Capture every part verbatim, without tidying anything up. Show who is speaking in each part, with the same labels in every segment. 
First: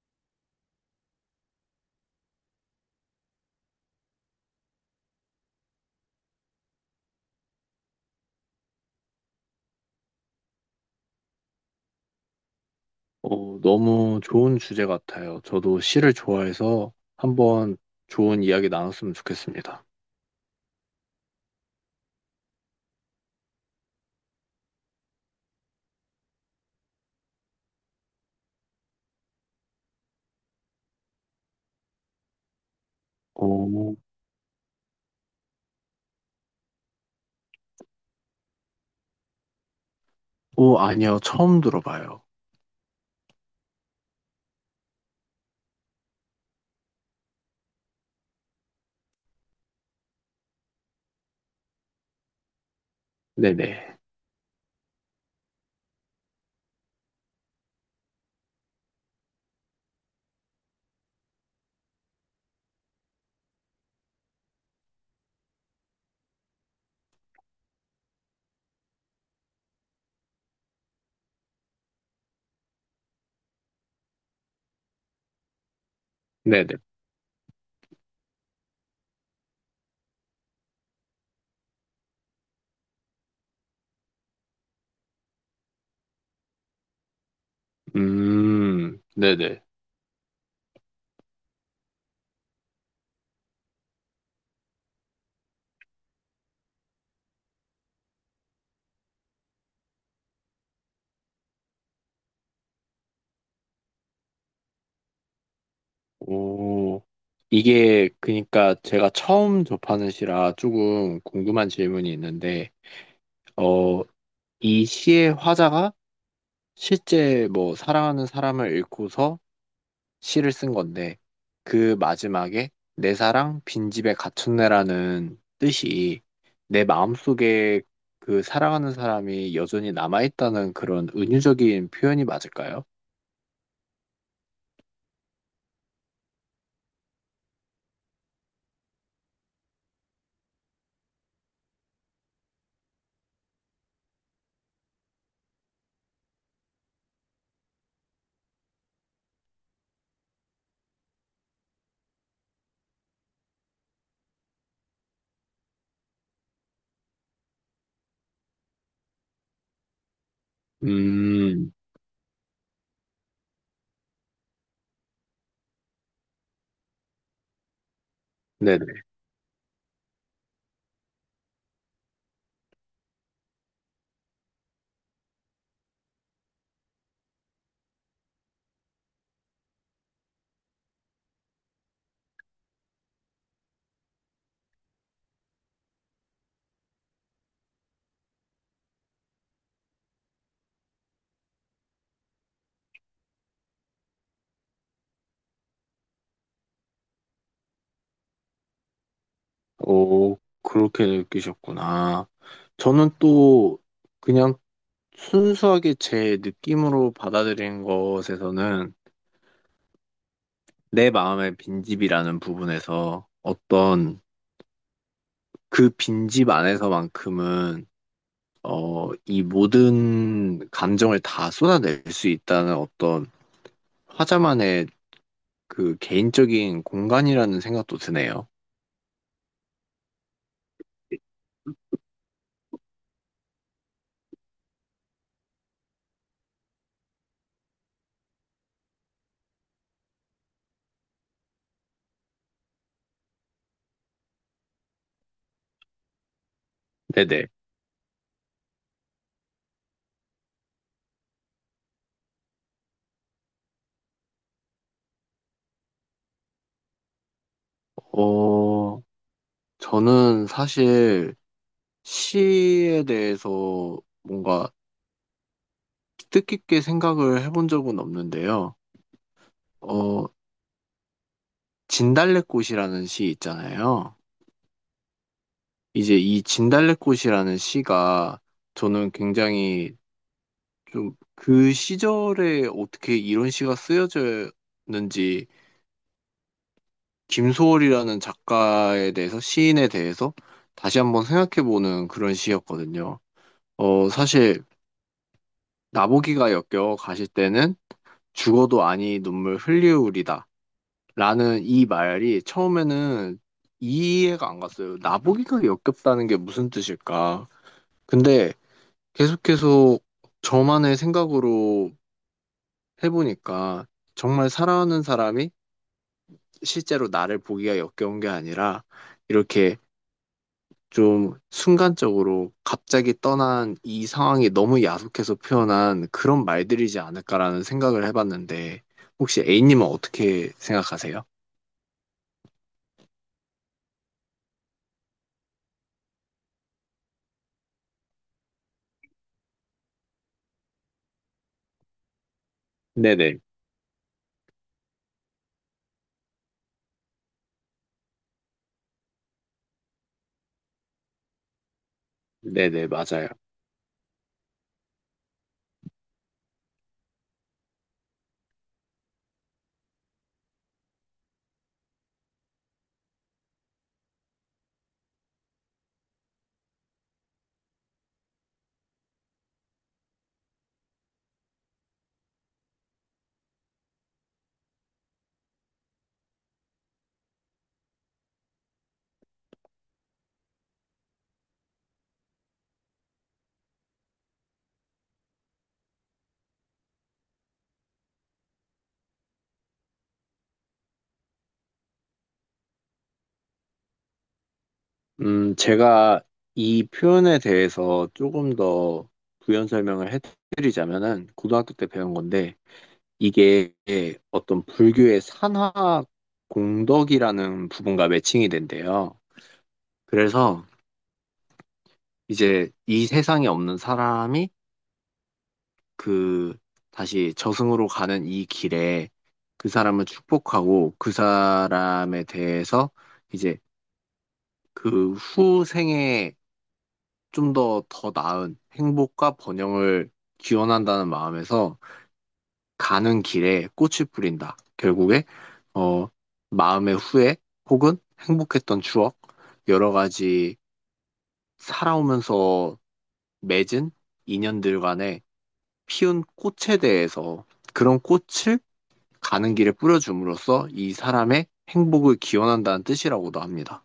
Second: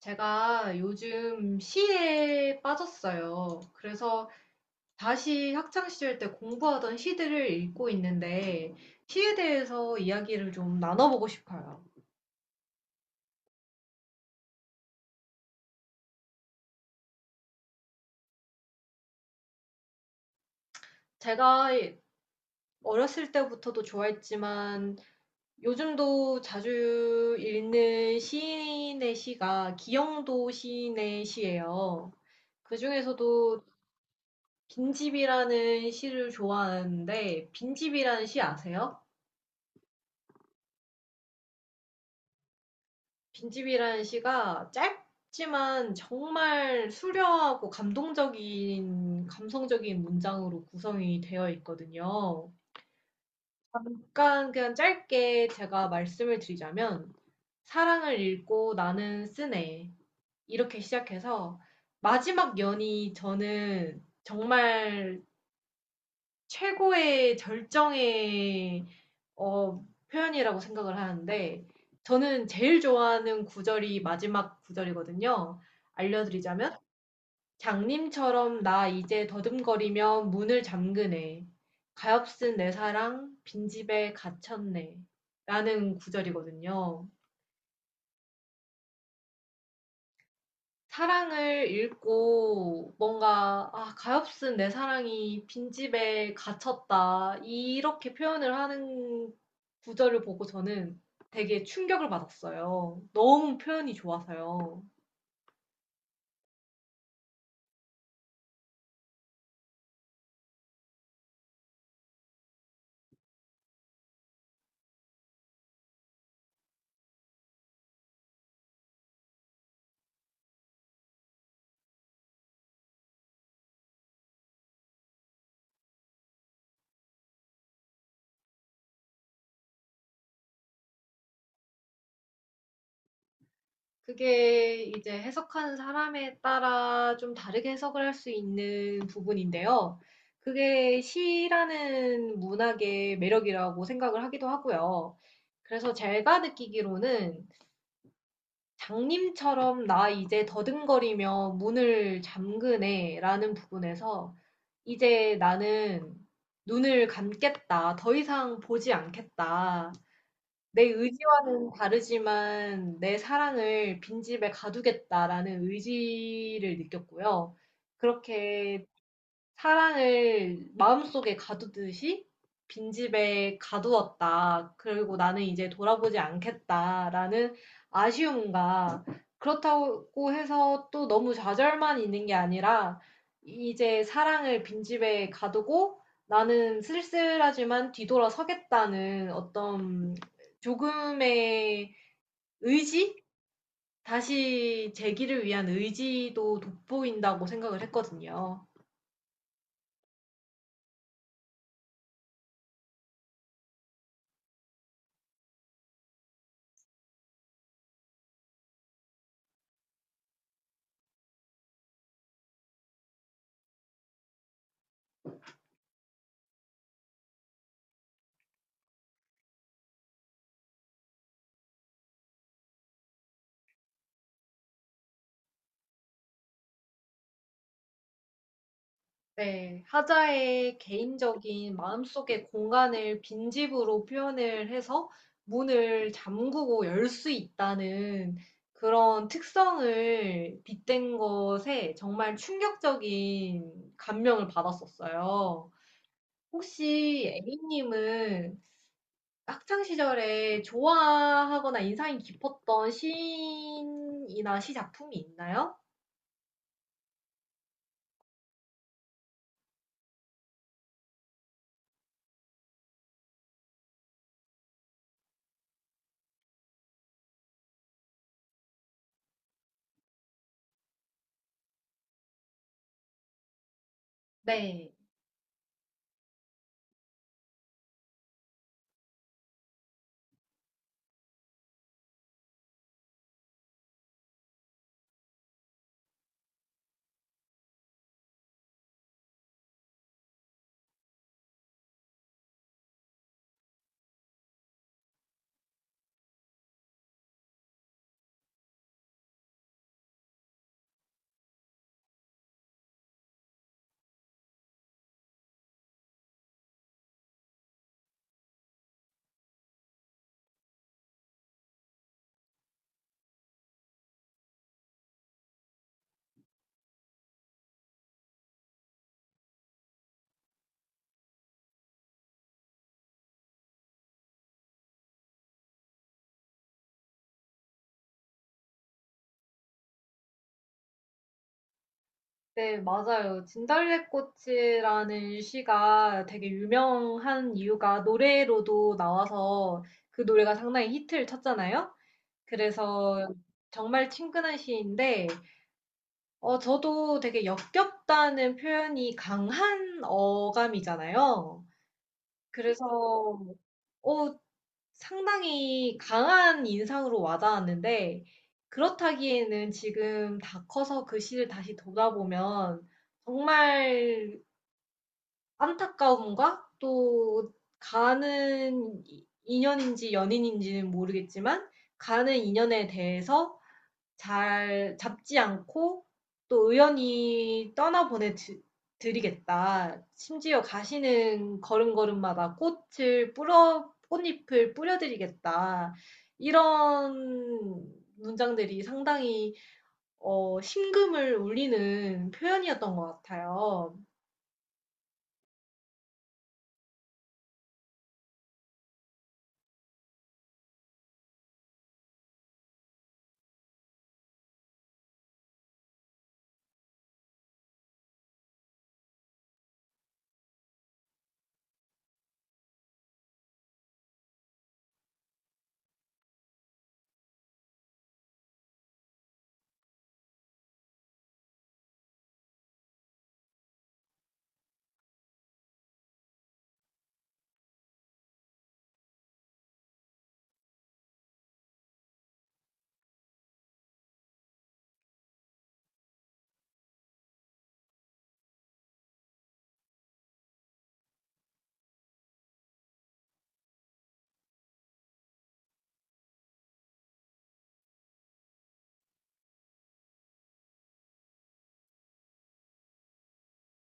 Speaker 1: 제가 요즘 시에 빠졌어요. 그래서 다시 학창시절 때 공부하던 시들을 읽고 있는데, 시에 대해서 이야기를 좀 나눠보고 싶어요.
Speaker 2: 어, 너무 좋은 주제 같아요. 저도 시를 좋아해서 한번 좋은 이야기 나눴으면 좋겠습니다.
Speaker 1: 제가 어렸을 때부터도 좋아했지만, 요즘도 자주 읽는 시인의 시가 기영도 시인의 시예요. 그중에서도
Speaker 2: 오,
Speaker 1: 빈집이라는 시를 좋아하는데, 빈집이라는 시 아세요?
Speaker 2: 오, 아니요. 처음 들어봐요.
Speaker 1: 빈집이라는 시가 짧지만 정말 수려하고 감동적인 감성적인 문장으로 구성이 되어 있거든요.
Speaker 2: 네네.
Speaker 1: 잠깐 그냥 짧게 제가 말씀을 드리자면 사랑을 읽고 나는 쓰네 이렇게 시작해서 마지막 연이 저는 정말 최고의 절정의 어 표현이라고 생각을 하는데 저는 제일 좋아하는 구절이 마지막 구절이거든요. 알려드리자면
Speaker 2: 네네.
Speaker 1: 장님처럼 나 이제 더듬거리며 문을 잠그네. 가엾은 내 사랑 빈집에 갇혔네. 라는 구절이거든요.
Speaker 2: 음, 네네.
Speaker 1: 사랑을 읽고 뭔가 '아 가엾은 내 사랑이 빈집에 갇혔다.' 이렇게 표현을 하는 구절을 보고 저는 되게 충격을 받았어요. 너무 표현이 좋아서요.
Speaker 2: 오, 이게 그러니까 제가 처음 접하는 시라 조금 궁금한 질문이 있는데, 어, 이 시의 화자가 실제 뭐 사랑하는 사람을 잃고서 시를 쓴 건데 그 마지막에 내 사랑 빈집에 갇혔네라는 뜻이 내 마음속에 그 사랑하는 사람이 여전히 남아있다는 그런 은유적인 표현이 맞을까요?
Speaker 1: 그게 이제 해석하는 사람에 따라 좀 다르게 해석을 할 수 있는 부분인데요. 그게 시라는 문학의 매력이라고 생각을 하기도 하고요. 그래서 제가 느끼기로는 장님처럼 "나 이제 더듬거리며 문을 잠그네."라는 부분에서 "이제 나는 눈을 감겠다. 더 이상 보지 않겠다. 내 의지와는
Speaker 2: 음,
Speaker 1: 다르지만 내 사랑을 빈집에 가두겠다."라는 의지를 느꼈고요. 그렇게
Speaker 2: 네네.
Speaker 1: 사랑을 마음속에 가두듯이 빈집에 가두었다. 그리고 나는 이제 돌아보지 않겠다라는 아쉬움과 그렇다고 해서 또 너무 좌절만 있는 게 아니라 이제 사랑을 빈집에 가두고 나는 쓸쓸하지만 뒤돌아서겠다는 어떤 조금의 의지? 다시 재기를 위한 의지도 돋보인다고 생각을 했거든요.
Speaker 2: 오, 그렇게 느끼셨구나. 저는 또 그냥 순수하게 제 느낌으로 받아들인 것에서는 내 마음의 빈집이라는 부분에서 어떤 그 빈집 안에서만큼은 어, 이 모든 감정을 다 쏟아낼 수 있다는 어떤 화자만의 그 개인적인 공간이라는 생각도 드네요.
Speaker 1: 네, 하자의 개인적인 마음속의 공간을 빈집으로 표현을 해서 문을 잠그고 열 수 있다는 그런 특성을 빗댄 것에 정말 충격적인 감명을 받았었어요. 혹시
Speaker 2: 네네.
Speaker 1: A님은 학창 시절에 좋아하거나 인상이 깊었던 시인이나 시 작품이 있나요?
Speaker 2: 어, 저는 사실 시에 대해서 뭔가 뜻깊게 생각을 해본 적은 없는데요. 어, 진달래꽃이라는 시 있잖아요.
Speaker 1: 네.
Speaker 2: 이제 이 진달래꽃이라는 시가 저는 굉장히 좀 그 시절에 어떻게 이런 시가 쓰여졌는지 김소월이라는 작가에 대해서 시인에 대해서 다시 한번 생각해보는 그런 시였거든요. 어, 사실 나보기가 역겨 가실 때는 죽어도 아니 눈물 흘리우리다. 라는 이 말이 처음에는 이해가 안 갔어요. 나보기가 역겹다는 게 무슨 뜻일까? 근데 계속해서 저만의 생각으로 해보니까 정말 사랑하는 사람이 실제로 나를 보기가 역겨운 게 아니라 이렇게 좀 순간적으로 갑자기 떠난 이 상황이 너무 야속해서 표현한 그런 말들이지 않을까라는 생각을 해봤는데 혹시 A님은 어떻게 생각하세요?
Speaker 1: 네, 맞아요. 진달래꽃이라는 시가 되게 유명한 이유가 노래로도 나와서 그 노래가 상당히 히트를 쳤잖아요. 그래서
Speaker 2: 네네,
Speaker 1: 정말 친근한 시인데, 어, 저도 되게 역겹다는 표현이 강한 어감이잖아요.
Speaker 2: 네네, 맞아요.
Speaker 1: 그래서, 어, 상당히 강한 인상으로 와닿았는데, 그렇다기에는 지금 다 커서 그 시를 다시 돌아보면 정말 안타까움과 또 가는 인연인지 연인인지는 모르겠지만 가는 인연에 대해서 잘 잡지 않고 또 의연히 떠나보내 드- 드리겠다. 심지어 가시는 걸음걸음마다 꽃을 뿌려, 꽃잎을 뿌려드리겠다. 이런 문장들이 상당히 어, 심금을 울리는 표현이었던 것 같아요.
Speaker 2: 음, 제가 이 표현에 대해서 조금 더 부연 설명을 해드리자면은 고등학교 때 배운 건데 이게 어떤 불교의 산화 공덕이라는 부분과 매칭이 된대요. 그래서 이제 이 세상에 없는 사람이 그 다시 저승으로 가는 이 길에 그 사람을 축복하고 그 사람에 대해서 이제 그 후생에 좀 더 더 나은 행복과 번영을 기원한다는 마음에서 가는 길에 꽃을 뿌린다. 결국에 어, 마음의 후회 혹은 행복했던 추억, 여러 가지 살아오면서 맺은 인연들 간에 피운 꽃에 대해서 그런 꽃을 가는 길에 뿌려줌으로써 이 사람의 행복을 기원한다는 뜻이라고도 합니다.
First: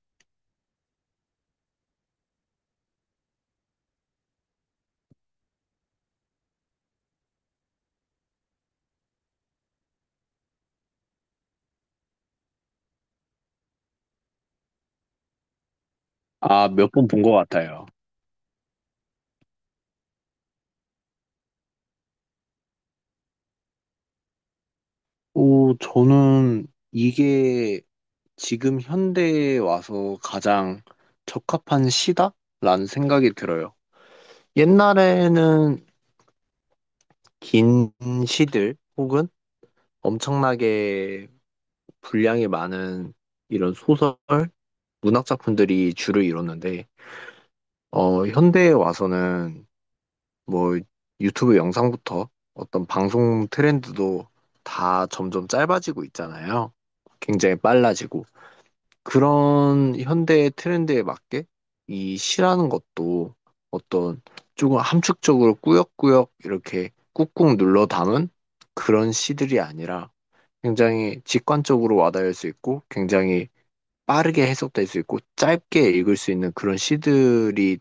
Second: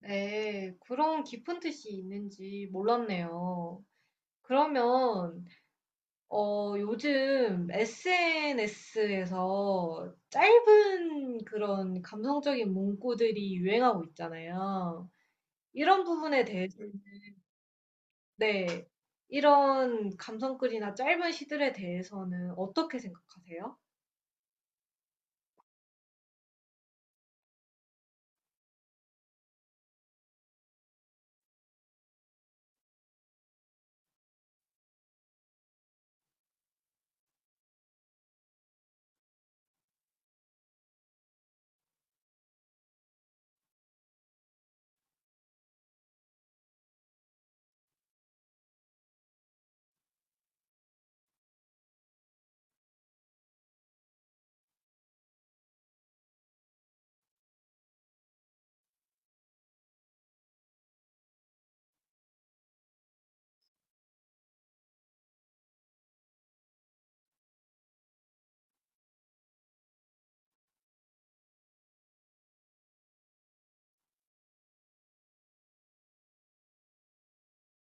Speaker 1: 네. 그런 깊은 뜻이 있는지 몰랐네요. 그러면 어 요즘 에스엔에스에서 짧은 그런 감성적인 문구들이 유행하고 있잖아요. 이런 부분에
Speaker 2: 아,
Speaker 1: 대해서
Speaker 2: 몇 번 본 것 같아요.
Speaker 1: 네. 이런 감성글이나 짧은 시들에 대해서는 어떻게 생각하세요?
Speaker 2: 오, 저는 이게 지금 현대에 와서 가장 적합한 시다라는 생각이 들어요. 옛날에는 긴 시들 혹은 엄청나게 분량이 많은 이런 소설, 문학 작품들이 주를 이뤘는데, 어, 현대에 와서는 뭐 유튜브 영상부터 어떤 방송 트렌드도 다 점점 짧아지고 있잖아요. 굉장히 빨라지고. 그런 현대의 트렌드에 맞게 이 시라는 것도 어떤 조금 함축적으로 꾸역꾸역 이렇게 꾹꾹 눌러 담은 그런 시들이 아니라 굉장히 직관적으로 와닿을 수 있고 굉장히 빠르게 해석될 수 있고 짧게 읽을 수 있는 그런 시들이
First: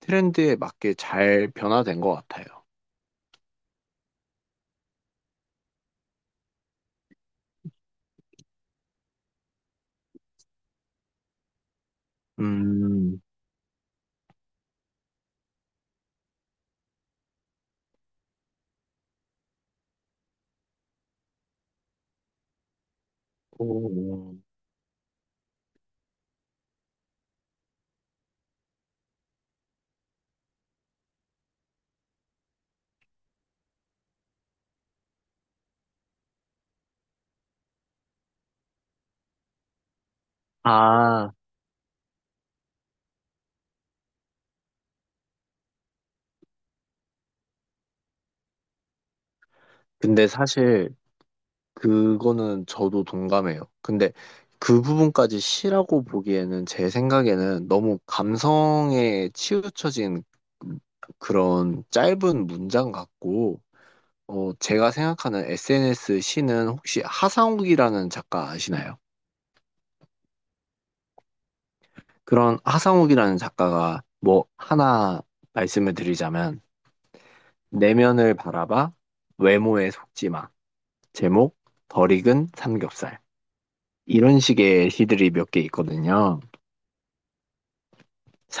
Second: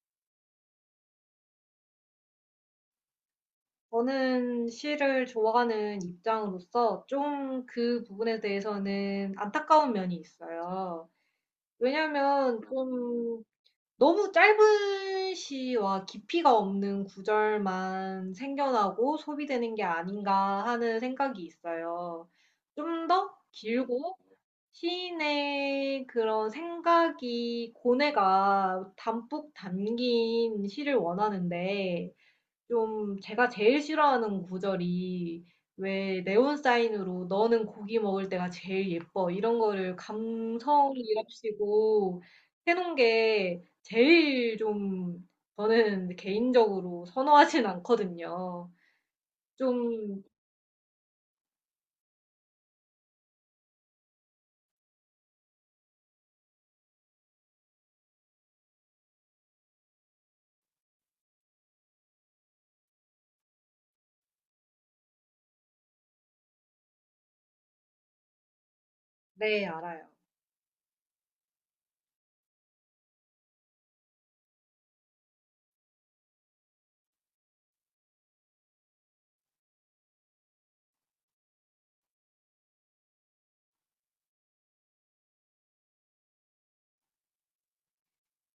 Speaker 2: 트렌드에 맞게 잘 변화된 것 같아요.
Speaker 1: 저는 시를 좋아하는 입장으로서 좀 그 부분에 대해서는 안타까운 면이 있어요. 왜냐면
Speaker 2: 음,
Speaker 1: 좀 너무 짧은 시와 깊이가 없는 구절만 생겨나고 소비되는 게 아닌가 하는 생각이 있어요. 좀 더 길고
Speaker 2: 오.
Speaker 1: 시인의 그런 생각이 고뇌가 담뿍 담긴 시를 원하는데 좀 제가 제일 싫어하는 구절이 왜 네온 사인으로 너는 고기 먹을 때가 제일 예뻐 이런 거를
Speaker 2: 아,
Speaker 1: 감성이랍시고 해놓은 게 제일 좀 저는 개인적으로 선호하진 않거든요. 좀,
Speaker 2: 근데 사실 그거는 저도 동감해요. 근데 그 부분까지 시라고 보기에는 제 생각에는 너무 감성에 치우쳐진 그런 짧은 문장 같고, 어, 제가 생각하는 에스엔에스 시는 혹시 하상욱이라는 작가 아시나요?
Speaker 1: 네, 알아요.
Speaker 2: 그런 하상욱이라는 작가가 뭐 하나 말씀을 드리자면, 내면을 바라봐, 외모에 속지 마. 제목, 덜 익은 삼겹살. 이런 식의 시들이 몇 개 있거든요.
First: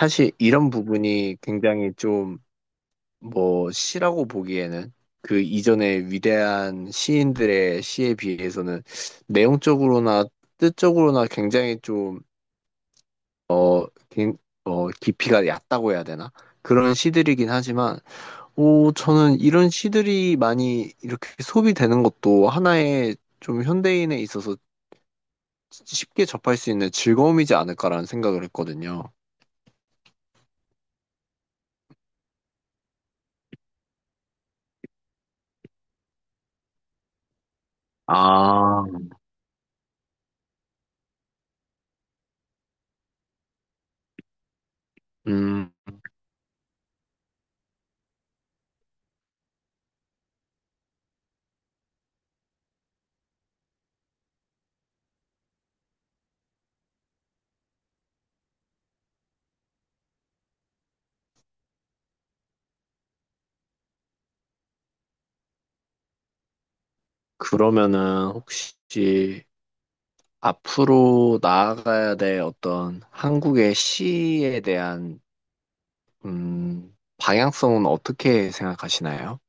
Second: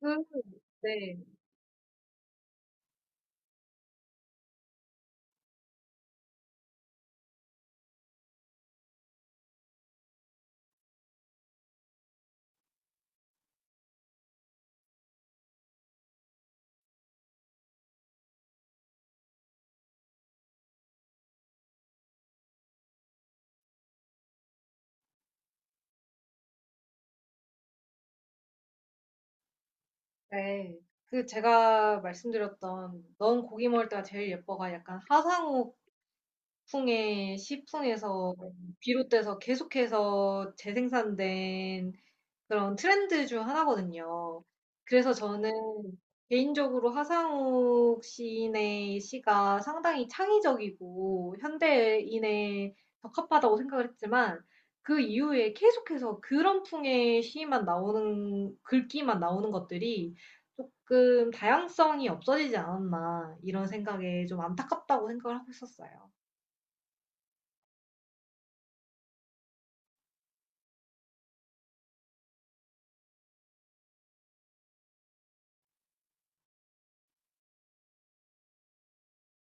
Speaker 1: 그,
Speaker 2: 이런
Speaker 1: 네,
Speaker 2: 부분이 굉장히 좀 뭐 시라고 보기에는 그 이전의 위대한 시인들의 시에 비해서는 내용적으로나 뜻적으로나 굉장히 좀 긴- 어, 깊이가 얕다고 해야 되나? 그런 시들이긴 하지만 오 저는 이런 시들이 많이 이렇게 소비되는 것도 하나의 좀 현대인에 있어서 쉽게 접할 수 있는 즐거움이지 않을까라는 생각을 했거든요.
Speaker 1: 네. 그 제가 말씀드렸던 넌 고기 먹을 때가 제일 예뻐가 약간 하상우 북풍에 시풍에서
Speaker 2: 아,
Speaker 1: 비롯돼서 계속해서 재생산된 그런 트렌드 중 하나거든요. 그래서 저는
Speaker 2: 음,
Speaker 1: 개인적으로 하상욱 시인의 시가 상당히 창의적이고 현대인에 적합하다고 생각을 했지만 그 이후에 계속해서 그런 풍의 시만 나오는 글귀만 나오는 것들이 조금 다양성이 없어지지 않았나 이런 생각에 좀 안타깝다고 생각을 하고 있었어요.
Speaker 2: 그러면은 혹시 앞으로 나아가야 될 어떤 한국의 시에 대한 음, 방향성은 어떻게 생각하시나요?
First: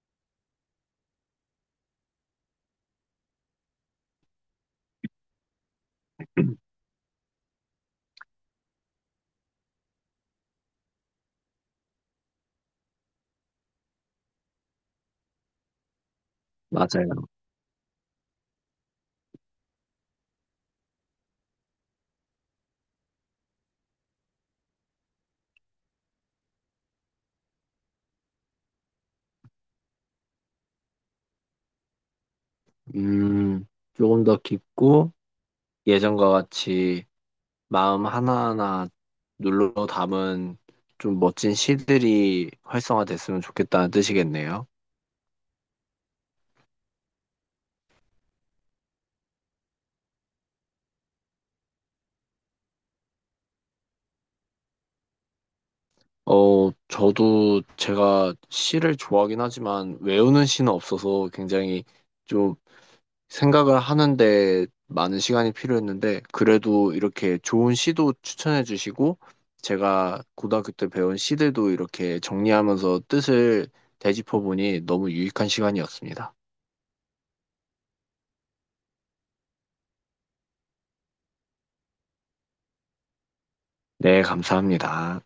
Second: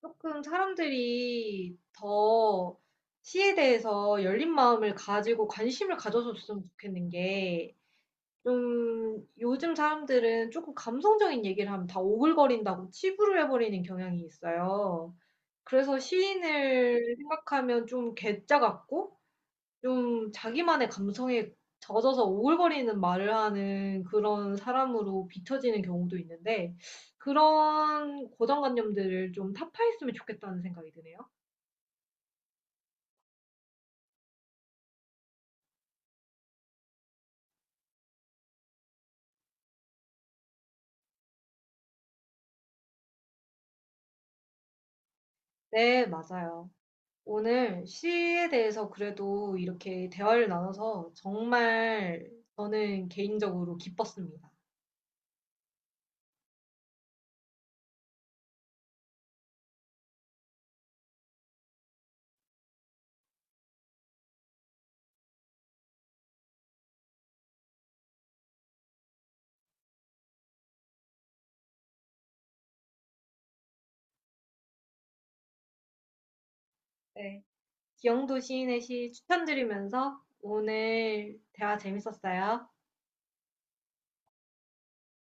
Speaker 1: 조금 사람들이 더 시에 대해서 열린 마음을 가지고 관심을 가져줬으면 좋겠는 게 좀 요즘 사람들은 조금 감성적인 얘기를 하면 다 오글거린다고 치부를 해 버리는 경향이 있어요. 그래서 시인을
Speaker 2: 맞아요.
Speaker 1: 생각하면 좀 괴짜 같고 좀 자기만의 감성에 젖어서 오글거리는 말을 하는 그런 사람으로 비춰지는 경우도 있는데 그런 고정관념들을 좀 타파했으면 좋겠다는 생각이 드네요.
Speaker 2: 음, 조금 더 깊고 예전과 같이 마음 하나하나 눌러 담은 좀 멋진 시들이 활성화됐으면 좋겠다는 뜻이겠네요.
Speaker 1: 네, 맞아요. 오늘 시에 대해서 그래도 이렇게 대화를 나눠서 정말 저는 개인적으로 기뻤습니다.
Speaker 2: 어, 저도 제가 시를 좋아하긴 하지만 외우는 시는 없어서 굉장히 좀 생각을 하는데 많은 시간이 필요했는데 그래도 이렇게 좋은 시도 추천해 주시고 제가 고등학교 때 배운 시들도 이렇게 정리하면서 뜻을 되짚어 보니 너무 유익한 시간이었습니다.
Speaker 1: 네. 기영도 시인의 시 추천드리면서 오늘 대화 재밌었어요.
Speaker 2: 네, 감사합니다.